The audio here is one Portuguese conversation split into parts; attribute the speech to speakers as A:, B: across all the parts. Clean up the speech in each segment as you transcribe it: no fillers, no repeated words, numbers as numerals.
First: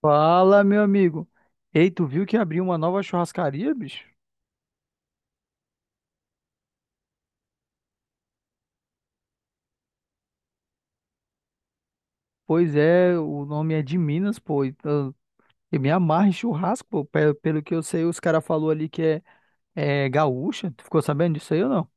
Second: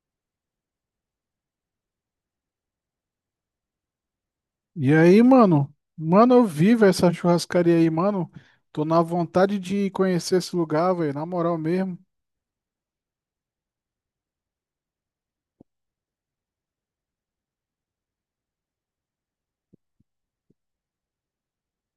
A: Fala, meu amigo. Ei, tu viu que abriu uma nova churrascaria, bicho?
B: E aí, mano? Mano, eu vivo essa churrascaria aí, mano. Tô na vontade de conhecer esse lugar, velho, na moral mesmo.
A: Pois é, o nome é de Minas, pô. Eu, eu me amarro em churrasco, pô. Pelo que eu sei, os caras falou ali é gaúcha. Tu ficou sabendo disso aí ou não?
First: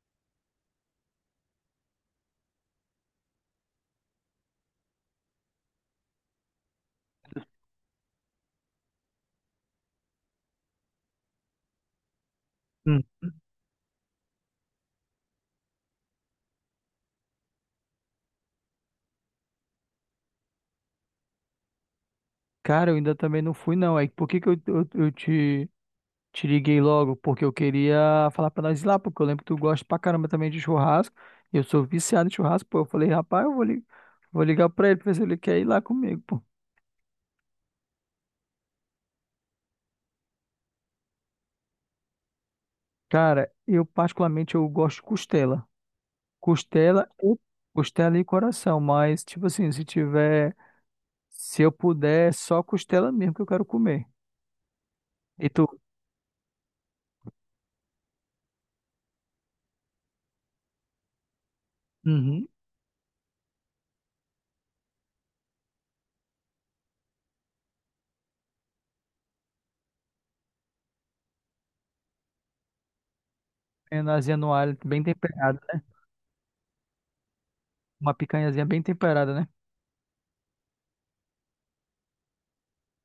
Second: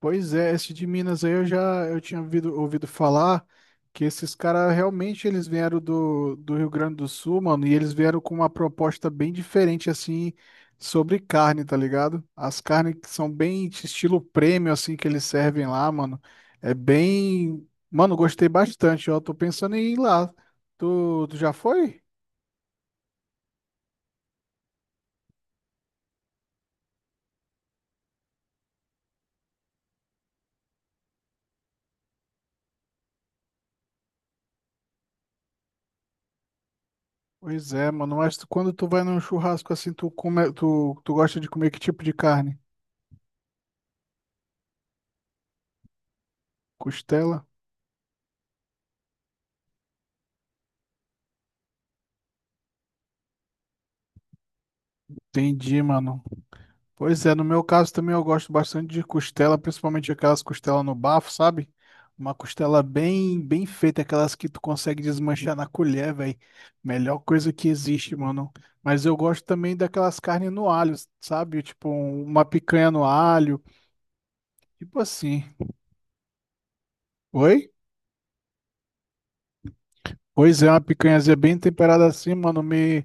B: Pois é, esse de Minas aí eu já eu tinha ouvido falar que esses caras realmente eles vieram do Rio Grande do Sul, mano, e eles vieram com uma proposta bem diferente, assim, sobre carne, tá ligado? As carnes
A: Hum.
B: que são bem estilo prêmio, assim, que eles servem lá, mano. É bem, mano, gostei bastante, ó. Tô pensando em ir lá. Tu já foi?
A: Cara, eu ainda também não fui, não. Aí, por que que eu te liguei logo? Porque eu queria falar pra nós ir lá, porque eu lembro que tu gosta pra caramba também de churrasco. Eu sou viciado em churrasco, pô. Eu falei, rapaz, vou ligar pra ele pra ver se ele quer ir lá comigo, pô.
B: Pois é, mano, mas quando tu vai num churrasco assim, tu come, tu gosta de comer que tipo de carne?
A: Cara, eu particularmente eu gosto de costela. Costela e
B: Costela?
A: costela e coração, mas tipo assim, se tiver, se eu puder, é só costela mesmo que eu quero comer. E tu?
B: Entendi, mano. Pois é, no meu caso também eu gosto bastante de costela, principalmente aquelas costelas no bafo, sabe? Uma
A: Uhum.
B: costela bem feita, aquelas que tu consegue desmanchar na colher, velho. Melhor coisa que existe, mano. Mas eu gosto também daquelas carnes no alho, sabe? Tipo, uma picanha no alho,
A: Penazinha no alho,
B: tipo
A: bem
B: assim.
A: temperada, né?
B: Oi?
A: Uma picanhazinha bem temperada, né?
B: Pois é, uma picanhazinha bem temperada assim, mano, me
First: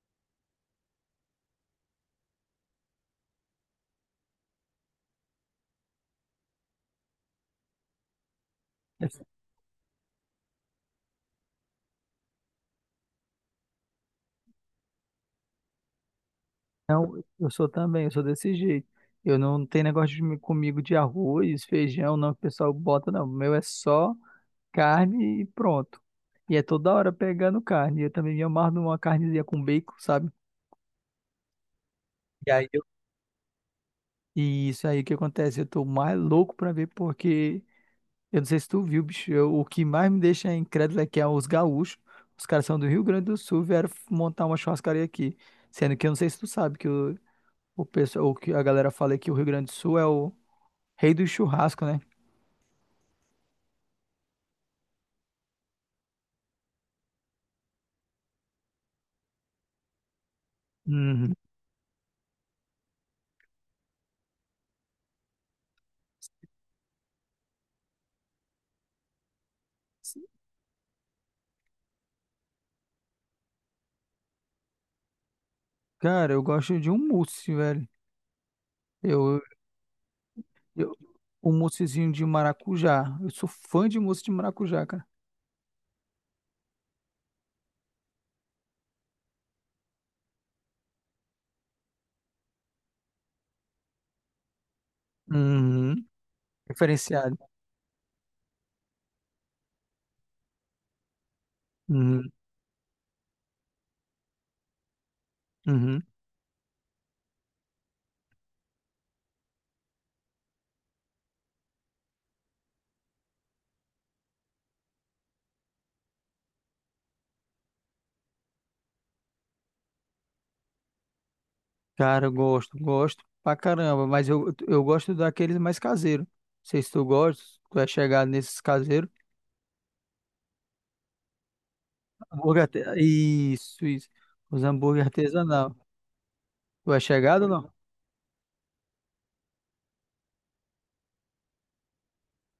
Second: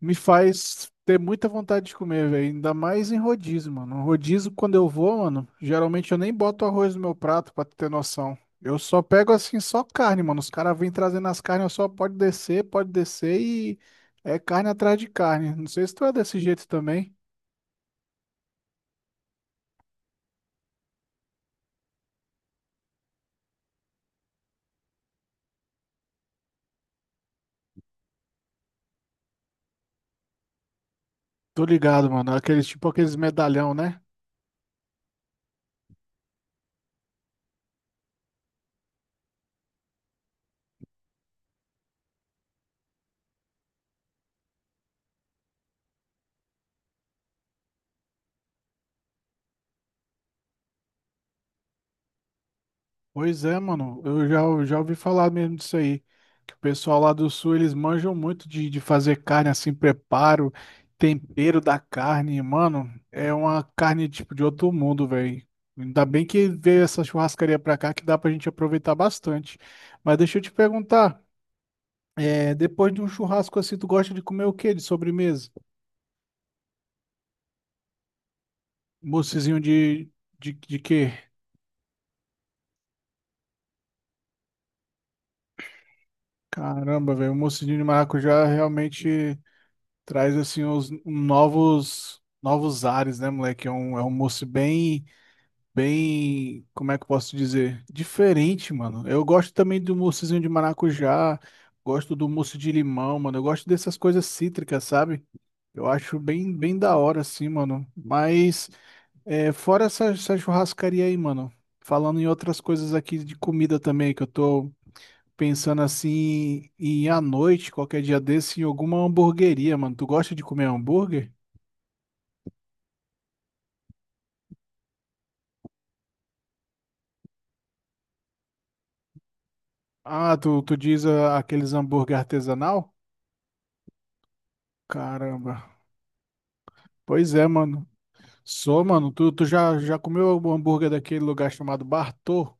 B: me faz ter muita vontade de comer, velho. Ainda mais em rodízio, mano. Um rodízio, quando eu vou, mano, geralmente eu nem boto arroz no meu prato, pra tu ter noção. Eu só pego assim, só carne, mano. Os caras vêm trazendo as carnes, eu só pode descer e é carne atrás de carne. Não sei se tu é desse jeito
A: Não,
B: também.
A: eu sou desse jeito. Eu não tenho negócio comigo de arroz, feijão, não, que o pessoal bota, não. O meu é só carne e pronto. E é toda hora pegando carne. Eu também me amarro numa carnezinha com bacon, sabe?
B: Tô ligado, mano. Aqueles tipo aqueles medalhão, né?
A: E isso aí que acontece, eu tô mais louco pra ver, porque eu não sei se tu viu, bicho, o que mais me deixa incrédulo é que os gaúchos, os caras são do Rio Grande do Sul, montar uma churrascaria aqui, sendo que eu não sei se tu sabe que o pessoal, o que a galera fala é que o Rio Grande do Sul é o rei do churrasco, né?
B: Pois é, mano. Eu já ouvi falar mesmo disso aí. Que o pessoal lá do sul, eles manjam muito de fazer carne assim, preparo,
A: Uhum.
B: tempero da carne. Mano, é uma carne tipo de outro mundo, velho. Ainda bem que veio essa churrascaria pra cá que dá pra gente aproveitar bastante. Mas deixa eu te perguntar, é, depois de um churrasco assim, tu gosta de comer o quê de sobremesa?
A: Cara, eu gosto de um mousse, velho. Eu,
B: Moussezinho de
A: eu,
B: quê?
A: um moussezinho de maracujá. Eu sou fã de mousse de maracujá, cara.
B: Caramba, velho, o moussezinho de maracujá realmente. Traz assim os novos novos ares, né, moleque? É um moço bem,
A: Uhum.
B: bem, como é que eu posso
A: Diferenciado.
B: dizer? Diferente, mano. Eu gosto também do moussezinho de maracujá, gosto do
A: Uhum.
B: mousse de limão, mano. Eu gosto dessas coisas cítricas, sabe? Eu
A: Uhum.
B: acho bem da hora, assim, mano. Mas é, fora essa churrascaria aí, mano. Falando em outras coisas aqui de comida também, que eu tô pensando assim em ir à noite, qualquer dia desse, em alguma hamburgueria, mano. Tu gosta de comer hambúrguer?
A: Cara, eu gosto pra caramba, mas eu gosto daqueles mais caseiros. Não sei se tu gosta, se tu é chegado nesses caseiros.
B: Ah, tu diz ah, aqueles hambúrguer artesanal?
A: Isso, isso. Os hambúrguer
B: Caramba.
A: artesanal. Tu é
B: Pois
A: chegado
B: é,
A: ou não?
B: mano. Sou, mano. Tu já, já comeu algum hambúrguer daquele lugar chamado Bartô?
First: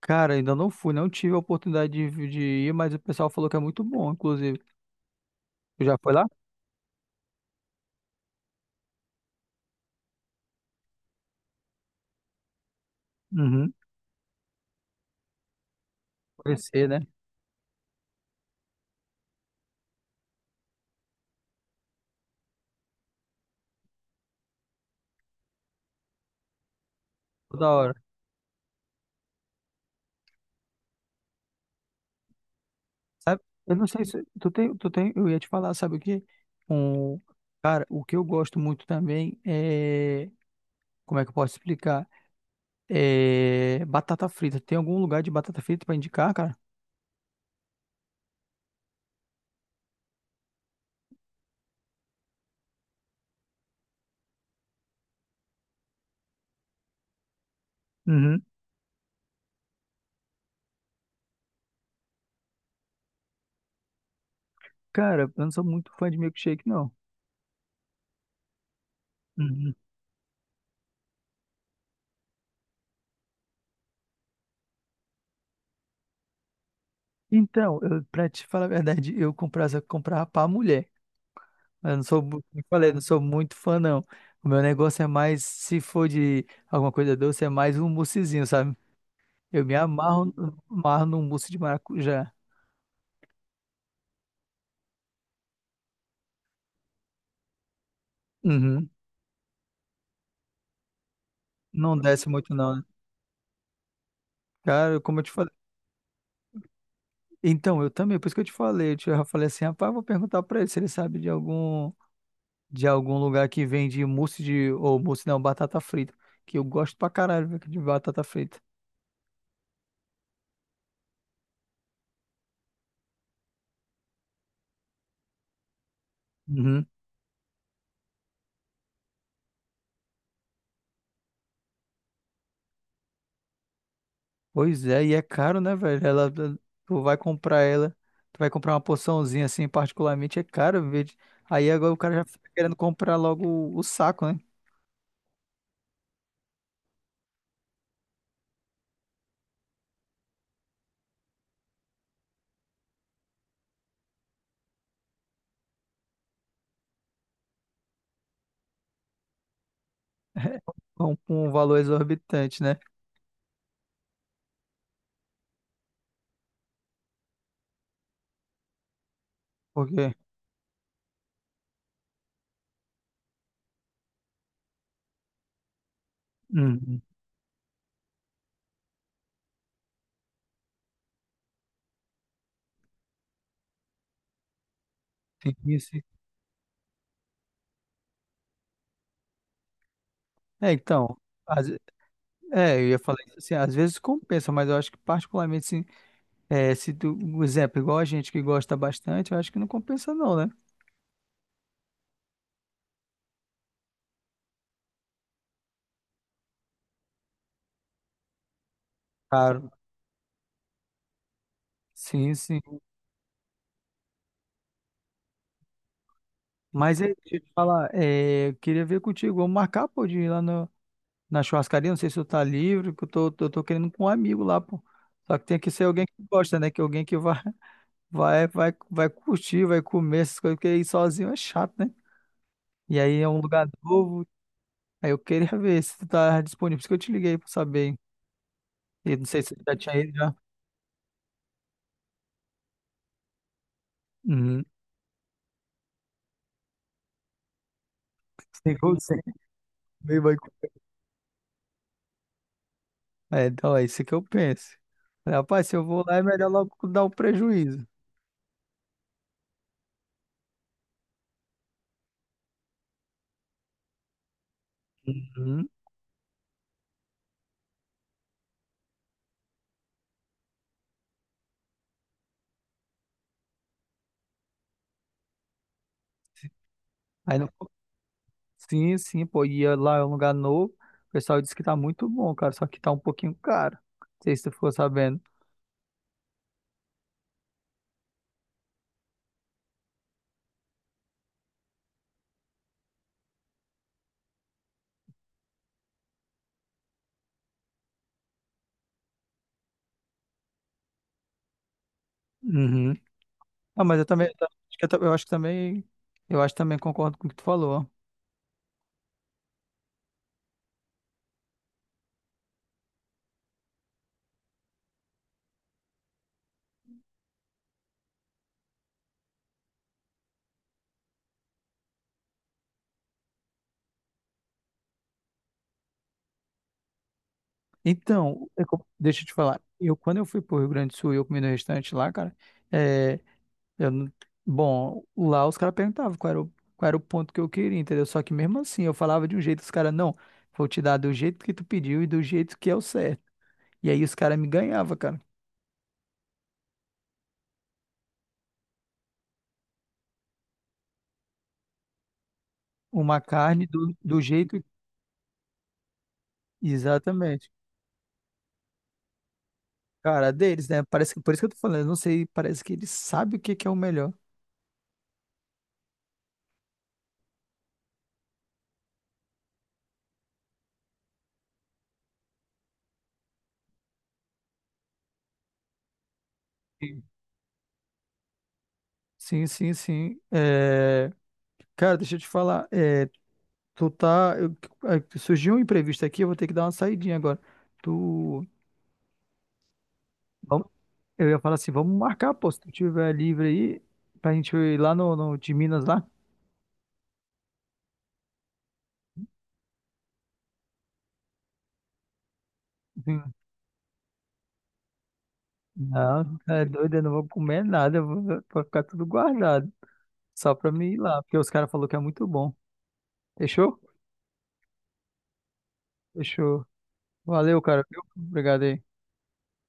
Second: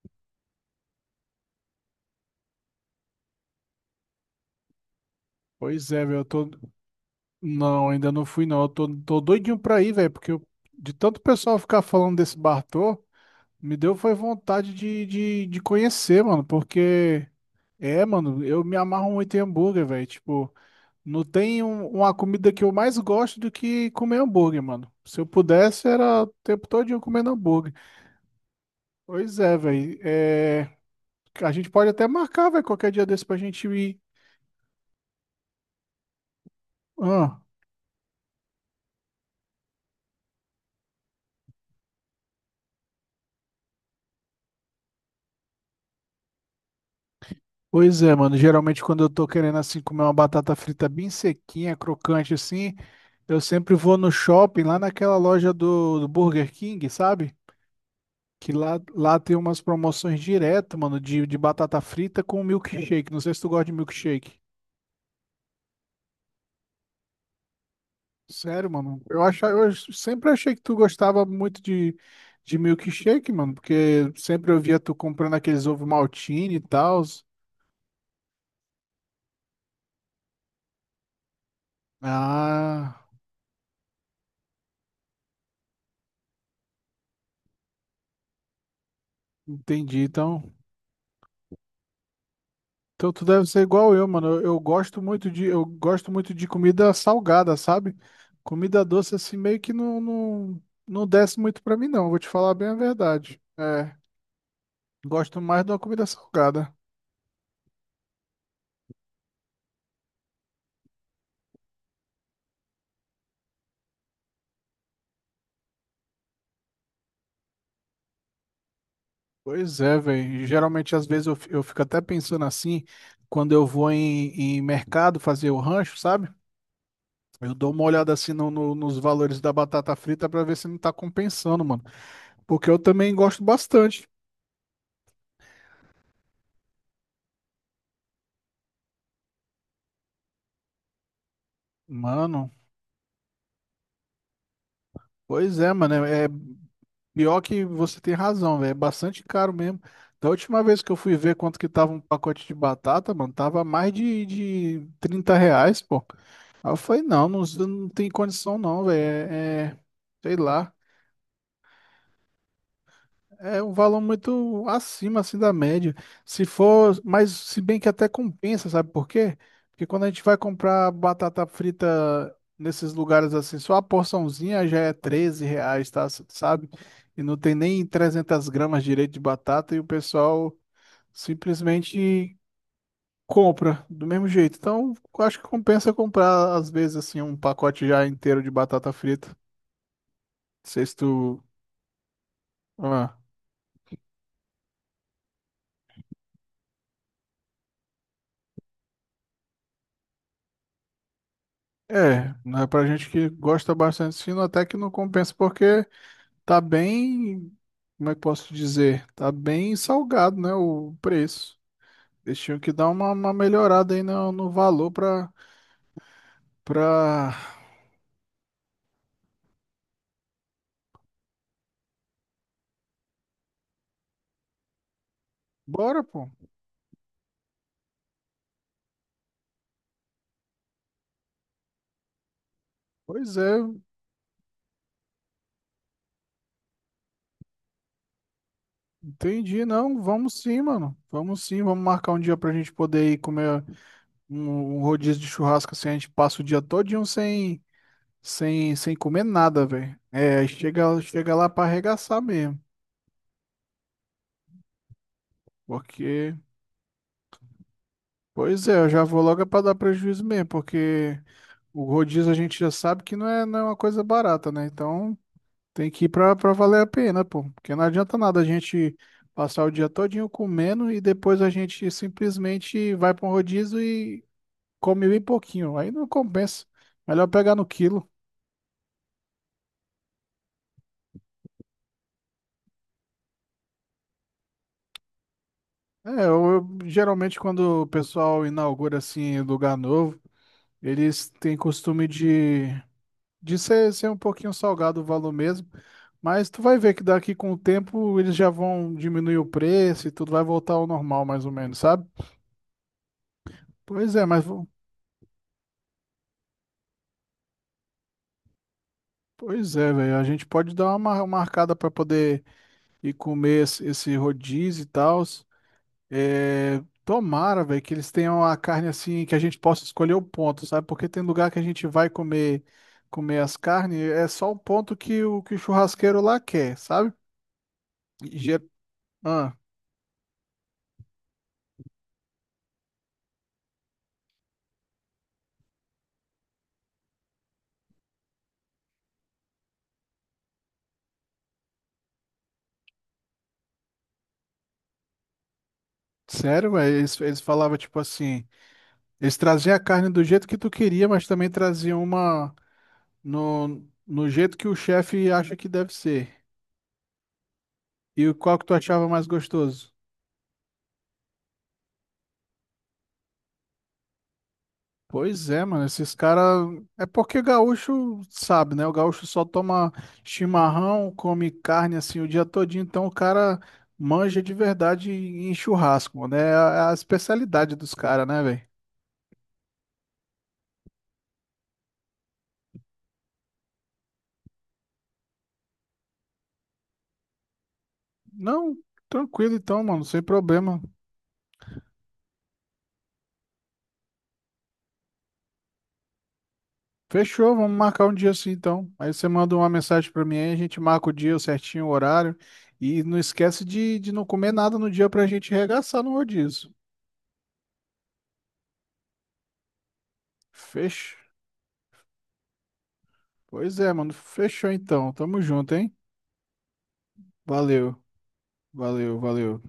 A: Cara, ainda não fui, não tive a oportunidade de ir, mas o pessoal falou que é muito bom, inclusive. Tu
B: Pois
A: já
B: é,
A: foi
B: velho.
A: lá?
B: Eu tô. Não, ainda não fui, não. Eu tô, tô doidinho pra ir, velho. Porque de tanto pessoal ficar falando desse Bartô,
A: Uhum.
B: me deu foi vontade de conhecer, mano.
A: Conhecer, né?
B: Porque. É, mano, eu me amarro muito em hambúrguer, velho. Tipo. Não tem uma comida que eu mais gosto do que comer hambúrguer, mano. Se eu pudesse, era o tempo todinho comendo
A: Toda
B: hambúrguer.
A: hora.
B: Pois é, velho. É, a gente pode até marcar, velho, qualquer dia desse pra gente
A: Eu não
B: ir.
A: sei se tu tem, tu tem, eu ia te falar, sabe o quê? Um,
B: Ah,
A: cara, o que eu gosto muito também é, como é que eu posso explicar? É, batata frita. Tem algum lugar de batata frita pra indicar, cara?
B: pois é, mano. Geralmente, quando eu tô querendo, assim, comer uma batata frita bem sequinha, crocante, assim, eu sempre vou no shopping, lá naquela loja do Burger King, sabe?
A: Uhum.
B: Que lá tem umas promoções direto, mano, de batata frita com milkshake. Não sei se tu gosta de milkshake.
A: Cara, eu não sou muito fã de milkshake, não.
B: Sério, mano. Eu achava, eu
A: Uhum.
B: sempre achei que tu gostava muito de milkshake, mano, porque sempre eu via tu comprando aqueles ovo maltine e tal.
A: Então, eu, pra te falar a verdade, comprava pra mulher. Eu não sou, como eu falei, não
B: Ah,
A: sou muito fã, não. O meu negócio é mais, se for de alguma coisa doce, é mais um moussezinho, sabe? Eu me
B: entendi.
A: amarro,
B: Então,
A: amarro num mousse de maracujá.
B: então tu deve ser igual eu, mano. Eu gosto muito de, eu gosto muito de comida salgada, sabe? Comida
A: Uhum.
B: doce assim meio que não desce muito pra mim,
A: Não
B: não. Vou
A: desce
B: te
A: muito,
B: falar bem a
A: não, né?
B: verdade. É,
A: Cara, como eu te
B: gosto
A: falei.
B: mais de uma comida salgada.
A: Então, eu também, por isso que eu te falei. Eu falei assim, rapaz, eu vou perguntar pra ele se ele sabe de algum. De algum lugar que vende mousse de. Ou mousse não, batata frita. Que eu gosto pra caralho, velho, de batata frita.
B: Pois é, velho. Geralmente, às vezes, eu, eu fico até pensando assim, quando eu vou em mercado fazer o rancho, sabe?
A: Uhum.
B: Eu dou uma olhada assim nos valores da batata frita pra ver se não tá compensando, mano. Porque eu também gosto bastante.
A: Pois é, e é caro, né, velho? Ela, tu vai comprar uma porçãozinha assim, particularmente, é caro, velho. Aí agora o cara já fica
B: Mano,
A: querendo comprar logo o saco, né?
B: pois é, mano. É pior que você tem razão, velho. É bastante caro mesmo. Da última vez que eu fui ver quanto que tava um pacote de batata, mano, tava mais de 30 reais, pô. Aí eu falei, não tem condição não, velho. É, sei lá.
A: Com um valor exorbitante, né?
B: É um valor muito acima assim da média. Se for, mas se bem que até compensa, sabe por quê? Porque quando a
A: Porque.
B: gente vai comprar batata frita nesses lugares assim, só a porçãozinha já é 13 reais, tá? Sabe?
A: Uhum.
B: E não tem nem 300 gramas direito de batata e o pessoal simplesmente compra do mesmo jeito. Então, eu acho que
A: Tem
B: compensa
A: isso.
B: comprar às vezes assim um pacote já inteiro de batata frita. Não
A: É,
B: sei se
A: então.
B: tu...
A: às- é, eu ia falar
B: ah.
A: isso assim, às vezes compensa, mas eu acho que particularmente, assim, é, se tu, um exemplo, igual a gente que gosta bastante, eu acho que não compensa não, né?
B: É, né, pra gente que gosta bastante de sino, até que não compensa, porque tá bem, como é que posso dizer? Tá
A: Claro.
B: bem salgado, né, o preço.
A: Sim,
B: Eles tinham
A: sim.
B: que dar uma melhorada aí no valor pra,
A: Mas aí,
B: pra...
A: deixa eu te falar, é, eu queria ver contigo, vamos marcar, pô, de ir lá na churrascaria, não sei se tu tá livre, que tô querendo ir com um amigo lá, pô. Só que tem que ser
B: Bora,
A: alguém que
B: pô.
A: gosta, né? Que alguém que vai, vai curtir, vai comer essas coisas, porque ir sozinho é chato, né? E aí é
B: Pois
A: um
B: é,
A: lugar novo, aí eu queria ver se tu tá disponível, por isso que eu te liguei pra saber, hein? E não sei se tu
B: entendi,
A: já tinha
B: não,
A: ido já.
B: vamos sim, mano. Vamos sim, vamos marcar um dia pra gente poder ir comer
A: Uhum.
B: um, um rodízio de churrasco, assim, a gente passa o dia todinho sem,
A: Sem,
B: sem comer nada, velho.
A: sem,
B: É, chega, chega lá pra arregaçar mesmo,
A: é, então é isso que eu penso. Rapaz, se eu vou lá, é
B: porque...
A: melhor logo dar o prejuízo.
B: Pois é, eu já vou logo para dar prejuízo mesmo, porque o rodízio a gente já sabe que não é, não é uma coisa barata, né? Então
A: Uhum.
B: tem que ir para valer a pena, pô. Porque não adianta nada a gente passar o dia todinho comendo e depois a gente simplesmente vai para um rodízio e come bem pouquinho. Aí não compensa. Melhor
A: Aí não...
B: pegar no quilo.
A: Sim, sim, pô, e lá é um lugar novo. O pessoal disse que tá muito bom, cara, só que tá um pouquinho caro. Não sei se tu ficou sabendo.
B: É, eu, geralmente quando o pessoal inaugura assim lugar novo, eles têm costume de ser, ser um pouquinho salgado o valor mesmo, mas tu vai ver que daqui com o tempo eles já vão diminuir o preço e tudo vai voltar ao normal mais ou menos, sabe?
A: Uhum. Ah, mas eu
B: Pois é,
A: também, eu
B: mas
A: tam- acho que eu, tam- eu acho que também, eu acho que também concordo com o que tu falou.
B: pois é, velho, a gente pode dar uma marcada para poder ir comer esse, esse rodízio e tal. É, tomara, velho, que eles tenham a carne assim que a gente possa escolher o ponto, sabe? Porque tem lugar que a gente vai comer as carnes, é só o ponto que o churrasqueiro lá quer, sabe? E,
A: Deixa eu te
B: ah.
A: falar. Eu, quando eu fui pro Rio Grande do Sul, e eu comi no restaurante lá, cara. eh, Eu, não- bom, lá os caras perguntavam qual era o ponto que eu queria, entendeu? Só que mesmo assim, eu falava de um jeito, os caras, não, vou te dar do jeito que tu pediu e do jeito que é o certo. E aí os caras me ganhavam, cara.
B: Sério, velho? Eles falavam tipo assim, eles traziam a carne do jeito que tu queria, mas também traziam uma
A: Uma carne
B: no,
A: do
B: no jeito
A: jeito.
B: que o chefe acha que deve ser.
A: Exatamente.
B: E qual que tu achava mais gostoso?
A: Cara, deles, né? Parece que, por isso que eu tô falando, eu não sei, parece que eles sabem o que que é o melhor.
B: Pois é, mano, esses caras. É porque gaúcho sabe, né? O gaúcho só toma chimarrão, come carne assim o dia todinho, então o cara manja de verdade em churrasco, né? É a especialidade dos caras, né, velho?
A: Sim, sim, sim. É, cara, deixa eu te falar. É, Tu tá. eu- é, surgiu um imprevisto aqui, eu vou ter que dar uma saidinha agora. Tu.
B: Não, tranquilo então, mano, sem
A: Vamos,
B: problema.
A: eu ia falar assim, vamos marcar, pô, se tu tiver livre aí, pra gente ir lá no de Minas lá.
B: Fechou, vamos marcar um dia assim então. Aí você manda uma mensagem pra mim aí, a gente marca o dia certinho, o horário. E não
A: Hum.
B: esquece de não comer nada no dia pra gente regaçar no
A: Não, tá é
B: rodízio.
A: doido, eu não vou comer nada, vou ficar tudo guardado. Só pra mim ir
B: Fechou.
A: lá, porque os caras falaram que é muito bom.
B: Pois
A: Fechou?
B: é, mano, fechou então. Tamo junto, hein?
A: Fechou. Valeu, cara,
B: Valeu,
A: viu? Obrigado aí.
B: valeu, valeu.